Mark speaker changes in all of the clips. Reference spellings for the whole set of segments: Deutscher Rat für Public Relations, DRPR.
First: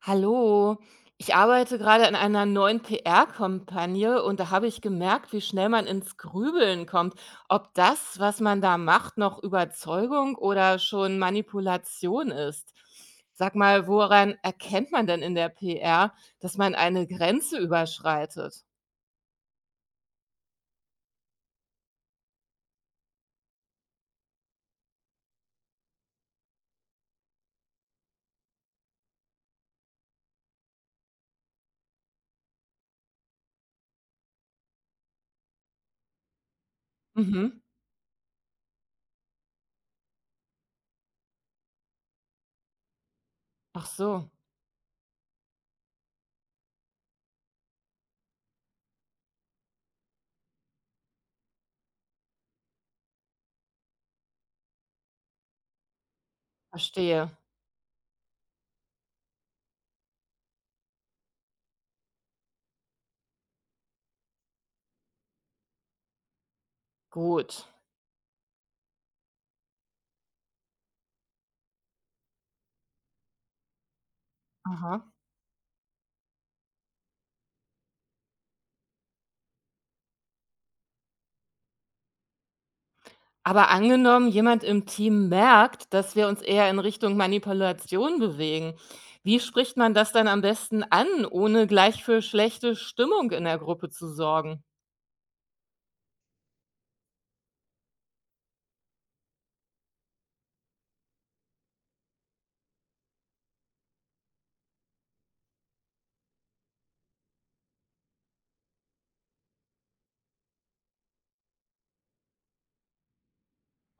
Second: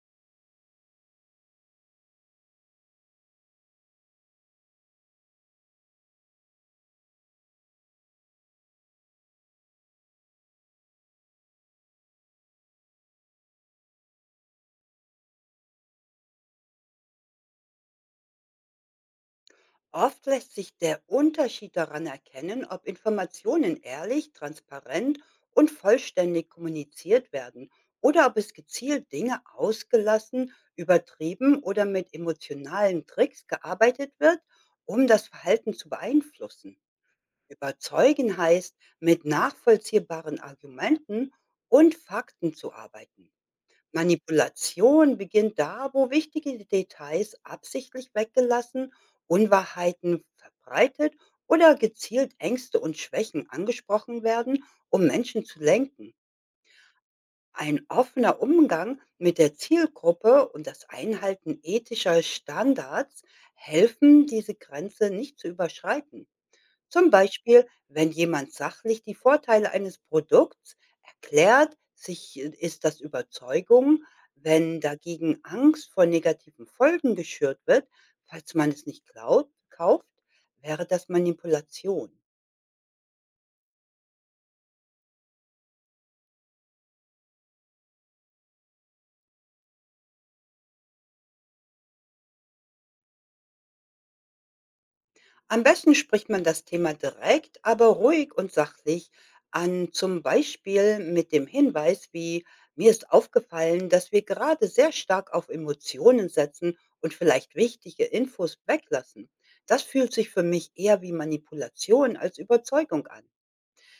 Speaker 1: Hallo, ich arbeite gerade an einer neuen PR-Kampagne und da habe ich gemerkt, wie schnell man ins Grübeln kommt, ob das, was man da macht, noch Überzeugung oder schon Manipulation ist. Sag mal, woran erkennt man denn in der PR, dass man eine Grenze überschreitet?
Speaker 2: Oft lässt sich der Unterschied daran erkennen, ob Informationen ehrlich, transparent und vollständig kommuniziert werden oder ob es gezielt Dinge ausgelassen, übertrieben oder mit emotionalen Tricks gearbeitet wird, um das Verhalten zu beeinflussen.
Speaker 1: Mhm.
Speaker 2: Überzeugen heißt, mit nachvollziehbaren Argumenten und Fakten zu arbeiten.
Speaker 1: Ach so,
Speaker 2: Manipulation beginnt da, wo wichtige Details absichtlich weggelassen, Unwahrheiten verbreitet oder gezielt Ängste und Schwächen angesprochen werden, um Menschen zu lenken.
Speaker 1: verstehe.
Speaker 2: Ein offener Umgang mit der Zielgruppe und das Einhalten ethischer Standards helfen, diese Grenze nicht zu überschreiten. Zum Beispiel,
Speaker 1: Gut.
Speaker 2: wenn jemand sachlich die Vorteile eines Produkts erklärt, sich ist das Überzeugung, wenn
Speaker 1: Aha.
Speaker 2: dagegen Angst vor negativen Folgen geschürt wird, falls man es nicht klaut kauft, wäre das Manipulation.
Speaker 1: Aber angenommen, jemand im Team merkt, dass wir uns eher in Richtung Manipulation bewegen. Wie spricht man das dann am besten an, ohne gleich für schlechte Stimmung in der Gruppe zu sorgen?
Speaker 2: Am besten spricht man das Thema direkt, aber ruhig und sachlich an, zum Beispiel mit dem Hinweis wie, mir ist aufgefallen, dass wir gerade sehr stark auf Emotionen setzen und vielleicht wichtige Infos weglassen. Das fühlt sich für mich eher wie Manipulation als Überzeugung an.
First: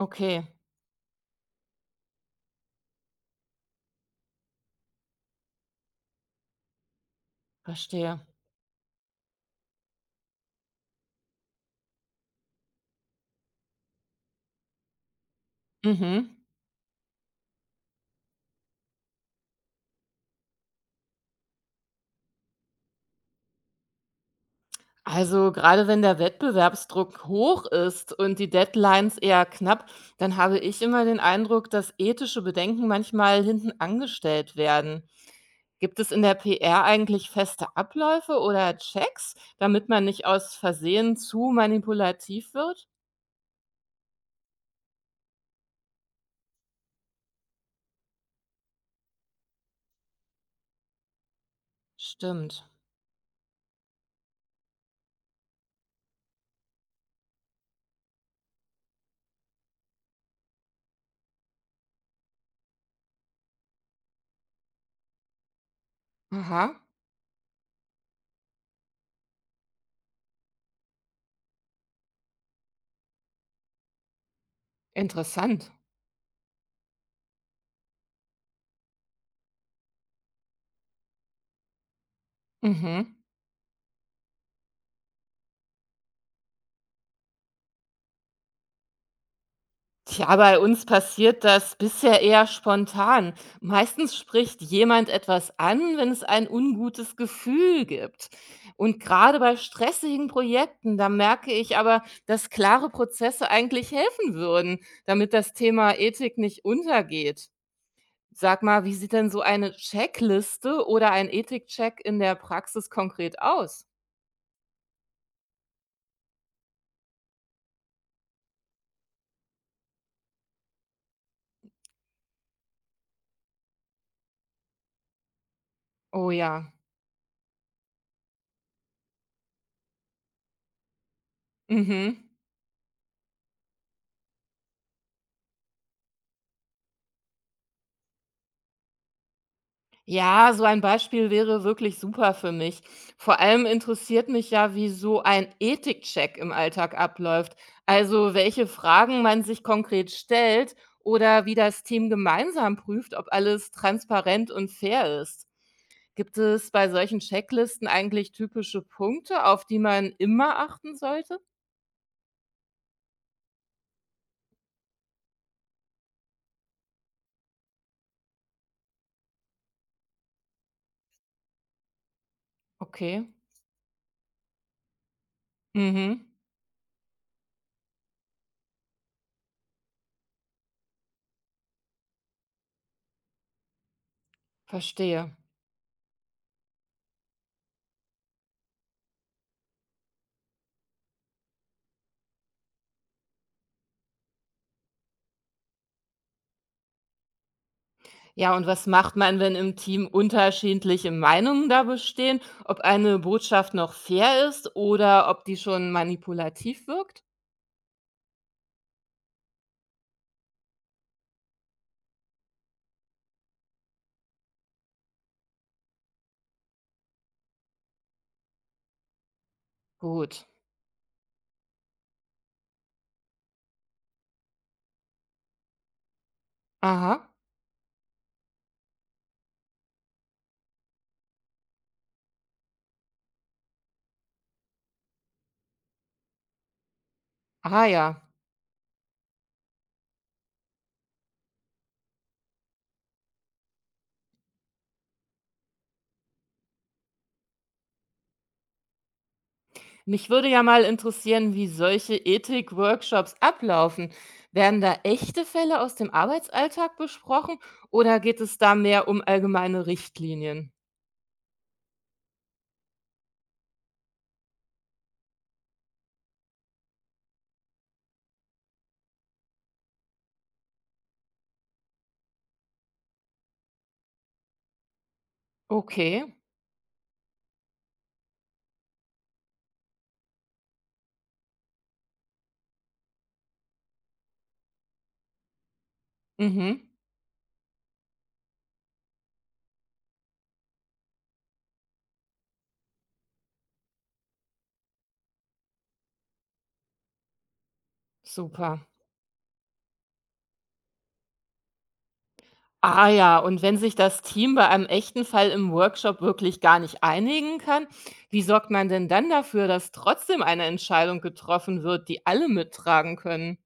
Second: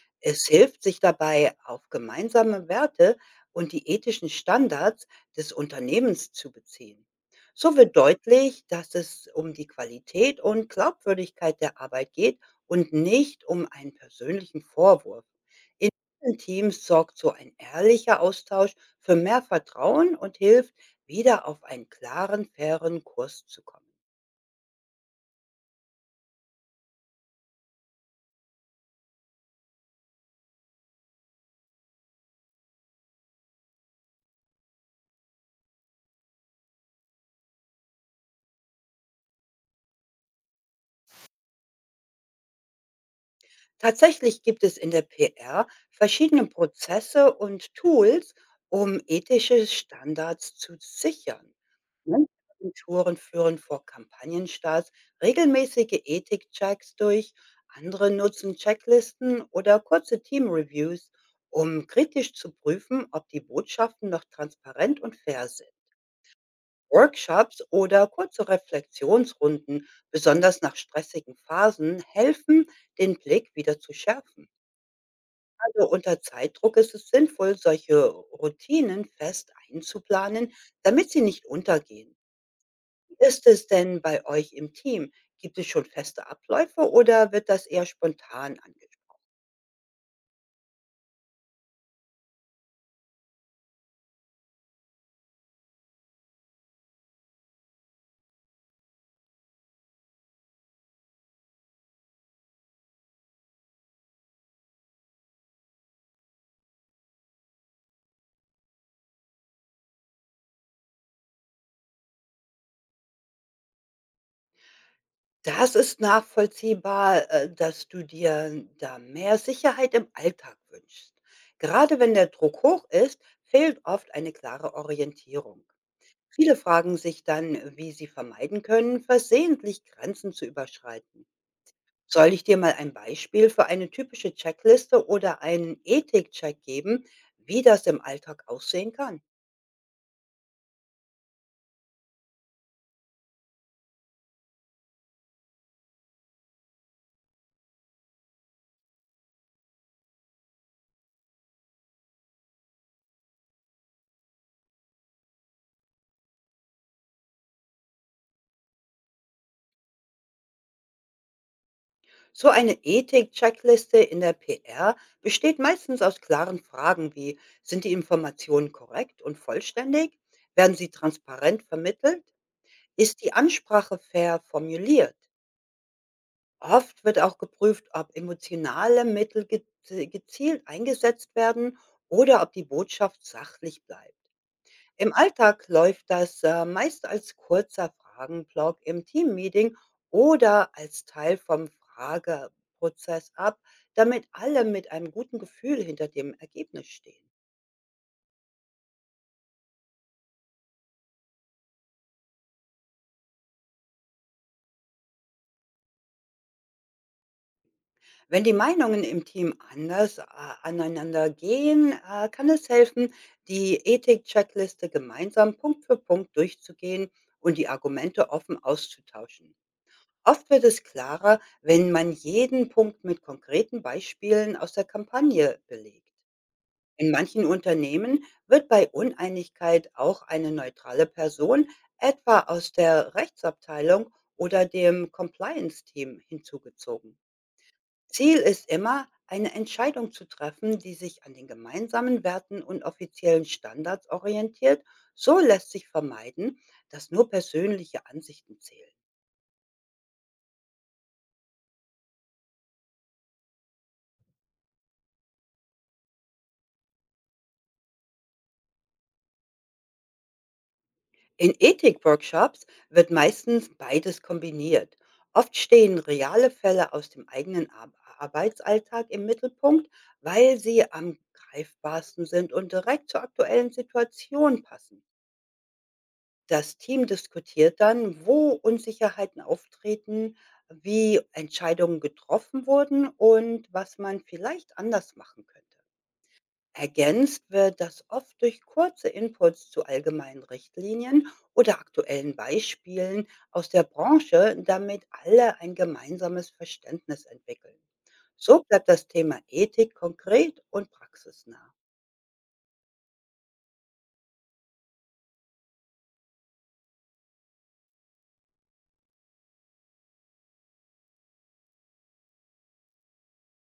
Speaker 1: Okay,
Speaker 2: Es hilft, sich dabei auf gemeinsame Werte und die ethischen Standards des Unternehmens zu beziehen. So wird
Speaker 1: verstehe.
Speaker 2: deutlich, dass es um die Qualität und Glaubwürdigkeit der Arbeit geht und nicht um einen persönlichen Vorwurf. In
Speaker 1: Mhm.
Speaker 2: vielen Teams sorgt so ein ehrlicher Austausch für mehr Vertrauen und hilft, wieder auf einen klaren, fairen Kurs zu kommen.
Speaker 1: Also gerade wenn der Wettbewerbsdruck hoch ist und die Deadlines eher knapp, dann habe ich immer den Eindruck, dass ethische Bedenken manchmal hinten angestellt werden. Gibt es in der PR eigentlich feste Abläufe oder Checks, damit man nicht aus Versehen zu manipulativ wird?
Speaker 2: Tatsächlich gibt es in der PR verschiedene Prozesse und Tools, um ethische Standards zu sichern. Manche
Speaker 1: Stimmt.
Speaker 2: Agenturen führen vor Kampagnenstarts regelmäßige Ethikchecks durch, andere nutzen Checklisten oder kurze Teamreviews, um kritisch zu prüfen, ob die Botschaften noch transparent und fair sind.
Speaker 1: Aha,
Speaker 2: Workshops oder kurze Reflexionsrunden, besonders nach stressigen Phasen, helfen, den Blick wieder zu schärfen.
Speaker 1: interessant.
Speaker 2: Oder unter Zeitdruck ist es sinnvoll, solche Routinen fest einzuplanen, damit sie nicht untergehen.
Speaker 1: Mhm.
Speaker 2: Wie ist es denn bei euch im Team? Gibt es schon feste Abläufe oder wird das eher spontan ange
Speaker 1: Tja, bei uns passiert das bisher eher spontan. Meistens spricht jemand etwas an, wenn es ein ungutes Gefühl gibt. Und gerade bei stressigen Projekten, da merke ich aber, dass klare Prozesse eigentlich helfen würden, damit das Thema Ethik nicht untergeht. Sag mal, wie sieht denn so eine Checkliste oder ein Ethikcheck in der Praxis konkret aus?
Speaker 2: Das ist nachvollziehbar, dass du dir da mehr Sicherheit im Alltag wünschst. Gerade wenn der Druck hoch ist, fehlt oft eine klare Orientierung.
Speaker 1: Oh
Speaker 2: Viele
Speaker 1: ja.
Speaker 2: fragen sich dann, wie sie vermeiden können, versehentlich Grenzen zu überschreiten.
Speaker 1: Mhm.
Speaker 2: Soll ich dir mal ein Beispiel für eine typische Checkliste oder einen Ethik-Check geben, wie das im Alltag aussehen kann?
Speaker 1: Ja, so ein Beispiel wäre wirklich super für mich. Vor allem interessiert mich ja, wie so ein Ethikcheck im Alltag abläuft. Also welche Fragen man sich konkret stellt oder wie das Team gemeinsam prüft, ob alles transparent und fair ist. Gibt es bei solchen Checklisten eigentlich typische Punkte, auf die man immer achten sollte?
Speaker 2: So eine Ethik-Checkliste in der PR besteht meistens aus klaren Fragen wie, sind die Informationen korrekt und vollständig? Werden sie transparent vermittelt? Ist
Speaker 1: Okay.
Speaker 2: die Ansprache fair formuliert?
Speaker 1: Mhm,
Speaker 2: Oft wird auch geprüft, ob emotionale Mittel gezielt eingesetzt werden oder ob die Botschaft sachlich bleibt. Im
Speaker 1: verstehe.
Speaker 2: Alltag läuft das meist als kurzer Fragenblock im Teammeeting oder als Teil vom Frageprozess ab, damit alle mit einem guten Gefühl hinter dem Ergebnis stehen.
Speaker 1: Ja, und was macht man, wenn im Team unterschiedliche Meinungen da bestehen, ob eine Botschaft noch fair ist oder ob die schon manipulativ wirkt?
Speaker 2: Wenn die Meinungen im Team anders aneinander gehen, kann es helfen, die Ethik-Checkliste gemeinsam Punkt für Punkt durchzugehen und die Argumente offen auszutauschen.
Speaker 1: Gut.
Speaker 2: Oft wird es klarer, wenn man jeden Punkt mit konkreten Beispielen aus der Kampagne belegt. In
Speaker 1: Aha.
Speaker 2: manchen Unternehmen wird bei Uneinigkeit auch eine neutrale Person, etwa aus der Rechtsabteilung oder dem Compliance-Team, hinzugezogen.
Speaker 1: Ah ja.
Speaker 2: Ziel ist immer, eine Entscheidung zu treffen, die sich an den gemeinsamen Werten und offiziellen Standards orientiert. So lässt sich vermeiden, dass nur persönliche Ansichten zählen.
Speaker 1: Mich würde ja mal interessieren, wie solche Ethik-Workshops ablaufen. Werden da echte Fälle aus dem Arbeitsalltag besprochen oder geht es da mehr um allgemeine Richtlinien?
Speaker 2: In Ethik-Workshops wird meistens beides kombiniert. Oft stehen reale Fälle aus dem eigenen Arbeitsalltag im Mittelpunkt, weil sie am greifbarsten sind und direkt zur aktuellen Situation passen.
Speaker 1: Okay.
Speaker 2: Das Team diskutiert dann, wo Unsicherheiten auftreten, wie Entscheidungen getroffen wurden und was man vielleicht anders machen könnte.
Speaker 1: Mhm.
Speaker 2: Ergänzt wird das oft durch kurze Inputs zu allgemeinen Richtlinien oder aktuellen Beispielen aus der Branche, damit alle ein gemeinsames Verständnis entwickeln. So
Speaker 1: Super.
Speaker 2: bleibt das Thema Ethik konkret und praxisnah.
Speaker 1: Ah ja, und wenn sich das Team bei einem echten Fall im Workshop wirklich gar nicht einigen kann, wie sorgt man denn dann dafür, dass trotzdem eine Entscheidung getroffen wird, die alle mittragen können?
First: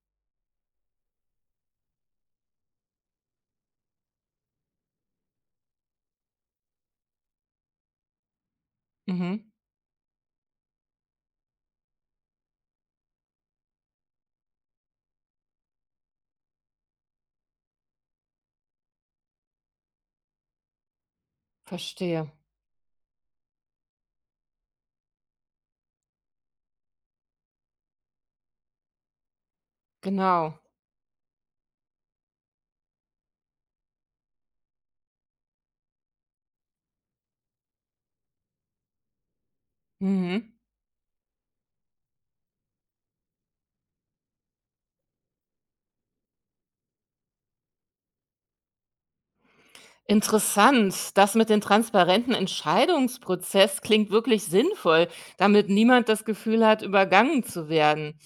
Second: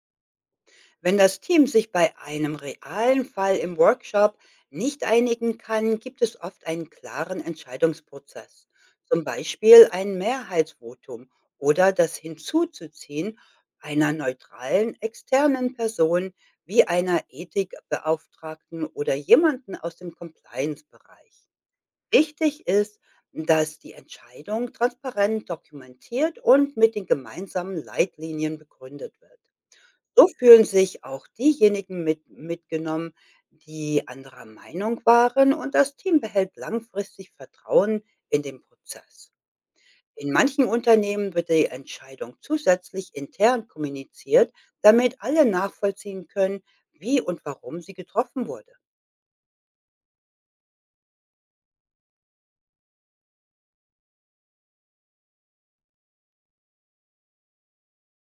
Speaker 2: Wenn das Team sich bei einem realen Fall im Workshop nicht einigen kann, gibt es oft einen klaren Entscheidungsprozess, zum
Speaker 1: Mhm,
Speaker 2: Beispiel ein Mehrheitsvotum oder das Hinzuzuziehen einer neutralen externen Person wie einer Ethikbeauftragten oder jemanden aus dem Compliance-Bereich.
Speaker 1: verstehe.
Speaker 2: Wichtig ist, dass die Entscheidung transparent dokumentiert und mit den gemeinsamen Leitlinien begründet wird. So
Speaker 1: Genau.
Speaker 2: fühlen sich auch diejenigen mit mitgenommen, die anderer Meinung waren, und das Team behält langfristig Vertrauen in den Prozess. In
Speaker 1: Mhm.
Speaker 2: manchen Unternehmen wird die Entscheidung zusätzlich intern kommuniziert, damit alle nachvollziehen können, wie und warum sie getroffen wurde.
Speaker 1: Interessant. Das mit dem transparenten Entscheidungsprozess klingt wirklich sinnvoll, damit niemand das Gefühl hat, übergangen zu werden.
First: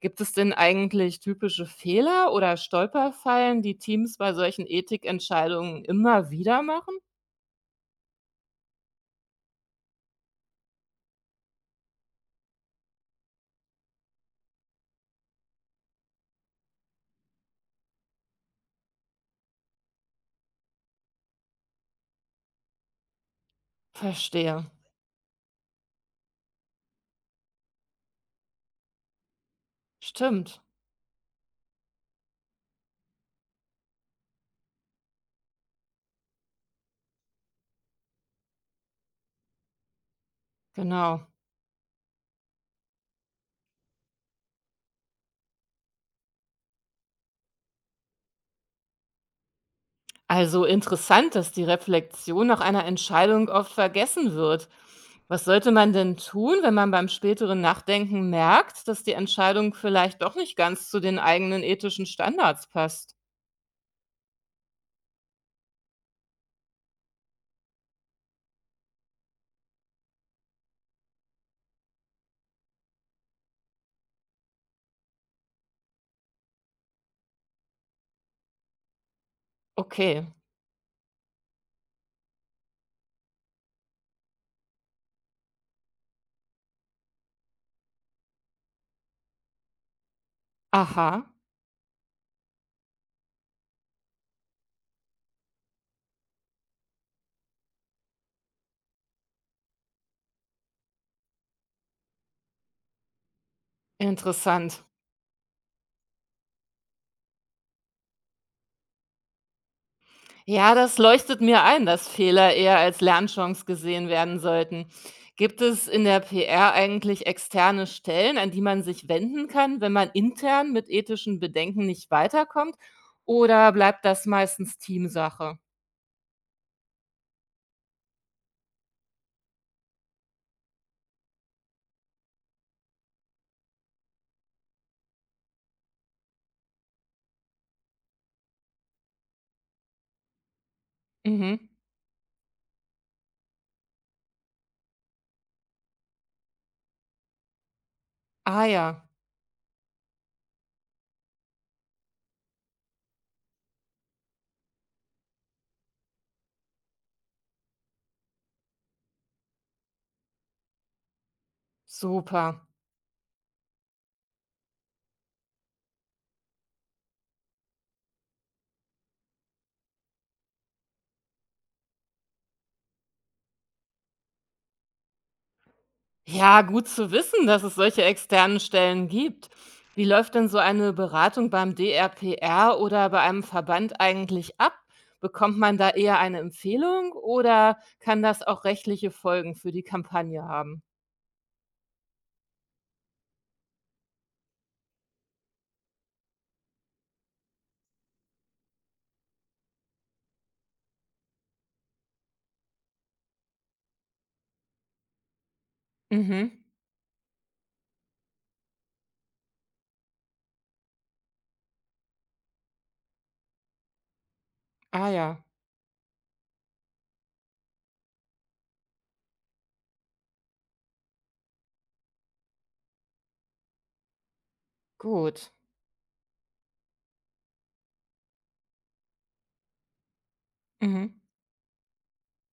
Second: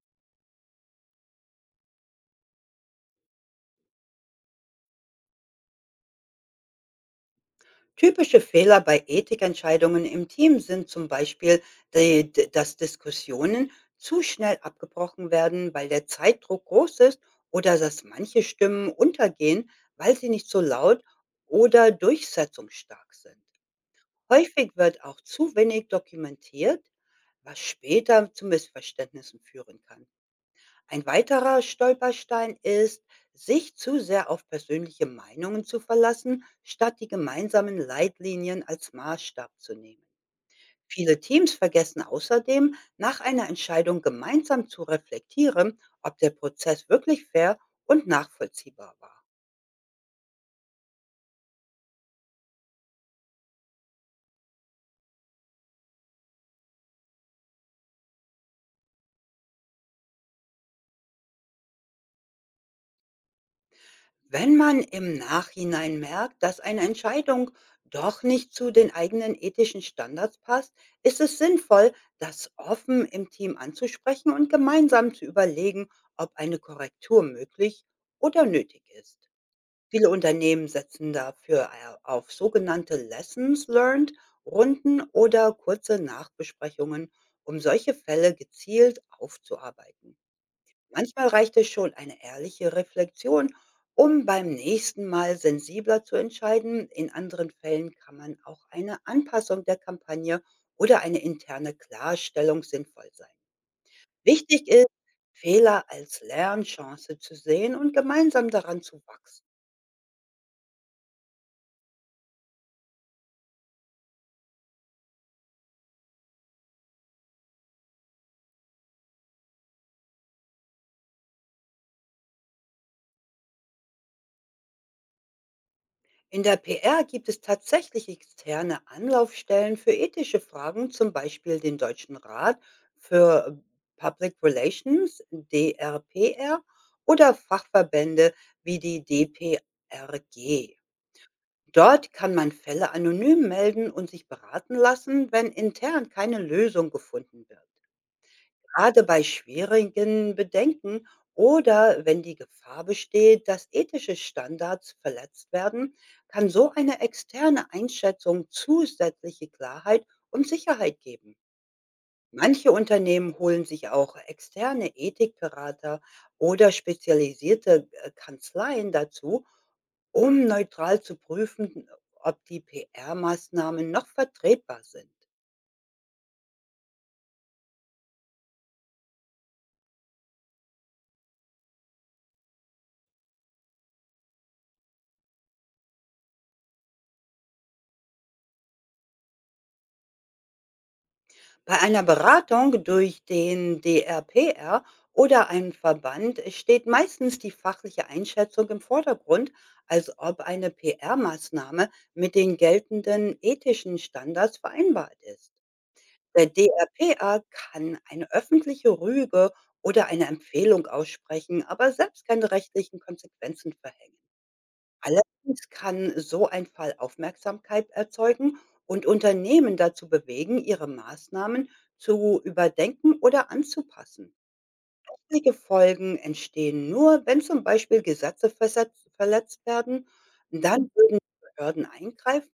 Speaker 1: Gibt es denn eigentlich typische Fehler oder Stolperfallen, die Teams bei solchen Ethikentscheidungen immer wieder machen?
Speaker 2: Typische Fehler bei Ethikentscheidungen im Team sind zum Beispiel, dass Diskussionen zu schnell abgebrochen werden, weil der Zeitdruck groß ist oder dass manche Stimmen untergehen, weil sie nicht so laut oder durchsetzungsstark sind.
Speaker 1: Verstehe.
Speaker 2: Häufig wird auch zu wenig dokumentiert, was später zu Missverständnissen führen kann.
Speaker 1: Stimmt,
Speaker 2: Ein weiterer Stolperstein ist, sich zu sehr auf persönliche Meinungen zu verlassen, statt die gemeinsamen Leitlinien als Maßstab zu nehmen. Viele
Speaker 1: genau.
Speaker 2: Teams vergessen außerdem, nach einer Entscheidung gemeinsam zu reflektieren, ob der Prozess wirklich fair und nachvollziehbar war.
Speaker 1: Also interessant, dass die Reflexion nach einer Entscheidung oft vergessen wird. Was sollte man denn tun, wenn man beim späteren Nachdenken merkt, dass die Entscheidung vielleicht doch nicht ganz zu den eigenen ethischen Standards passt?
Speaker 2: Wenn man im Nachhinein merkt, dass eine Entscheidung doch nicht zu den eigenen ethischen Standards passt, ist es sinnvoll, das offen im Team anzusprechen und gemeinsam zu überlegen, ob eine Korrektur möglich oder nötig ist. Viele
Speaker 1: Okay,
Speaker 2: Unternehmen setzen dafür auf sogenannte Lessons Learned, Runden oder kurze Nachbesprechungen, um solche Fälle gezielt aufzuarbeiten. Manchmal
Speaker 1: aha,
Speaker 2: reicht es schon eine ehrliche Reflexion, um beim nächsten Mal sensibler zu entscheiden. In anderen Fällen kann man auch eine Anpassung der Kampagne oder eine interne Klarstellung sinnvoll sein. Wichtig
Speaker 1: interessant.
Speaker 2: ist, Fehler als Lernchance zu sehen und gemeinsam daran zu wachsen.
Speaker 1: Ja, das leuchtet mir ein, dass Fehler eher als Lernchance gesehen werden sollten. Gibt es in der PR eigentlich externe Stellen, an die man sich wenden kann, wenn man intern mit ethischen Bedenken nicht weiterkommt? Oder bleibt das meistens Teamsache?
Speaker 2: In der PR gibt es tatsächlich externe Anlaufstellen für ethische Fragen, zum Beispiel den Deutschen Rat für Public Relations, DRPR, oder Fachverbände wie die DPRG.
Speaker 1: Mhm.
Speaker 2: Dort kann man Fälle anonym melden und sich beraten lassen, wenn intern keine Lösung gefunden wird.
Speaker 1: Ah
Speaker 2: Gerade
Speaker 1: ja,
Speaker 2: bei schwierigen Bedenken oder wenn die Gefahr besteht, dass ethische Standards verletzt werden, kann so eine externe Einschätzung zusätzliche Klarheit und Sicherheit geben.
Speaker 1: super.
Speaker 2: Manche Unternehmen holen sich auch externe Ethikberater oder spezialisierte Kanzleien dazu, um neutral zu prüfen, ob die PR-Maßnahmen noch vertretbar sind.
Speaker 1: Ja, gut zu wissen, dass es solche externen Stellen gibt. Wie läuft denn so eine Beratung beim DRPR oder bei einem Verband eigentlich ab? Bekommt man da eher eine Empfehlung oder kann das auch rechtliche Folgen für die Kampagne haben?
Speaker 2: Bei einer Beratung durch den DRPR oder einen Verband steht meistens die fachliche Einschätzung im Vordergrund, als ob eine PR-Maßnahme mit den geltenden ethischen Standards vereinbart ist. Der
Speaker 1: Mhm.
Speaker 2: DRPR kann eine öffentliche Rüge oder eine Empfehlung aussprechen, aber selbst keine rechtlichen Konsequenzen verhängen.
Speaker 1: Ah ja,
Speaker 2: Allerdings kann so ein Fall Aufmerksamkeit erzeugen und Unternehmen dazu bewegen, ihre Maßnahmen zu überdenken oder anzupassen.
Speaker 1: gut.
Speaker 2: Richtige Folgen entstehen nur, wenn zum Beispiel Gesetze versetzt, verletzt werden. Dann
Speaker 1: Mhm.
Speaker 2: würden Behörden eingreifen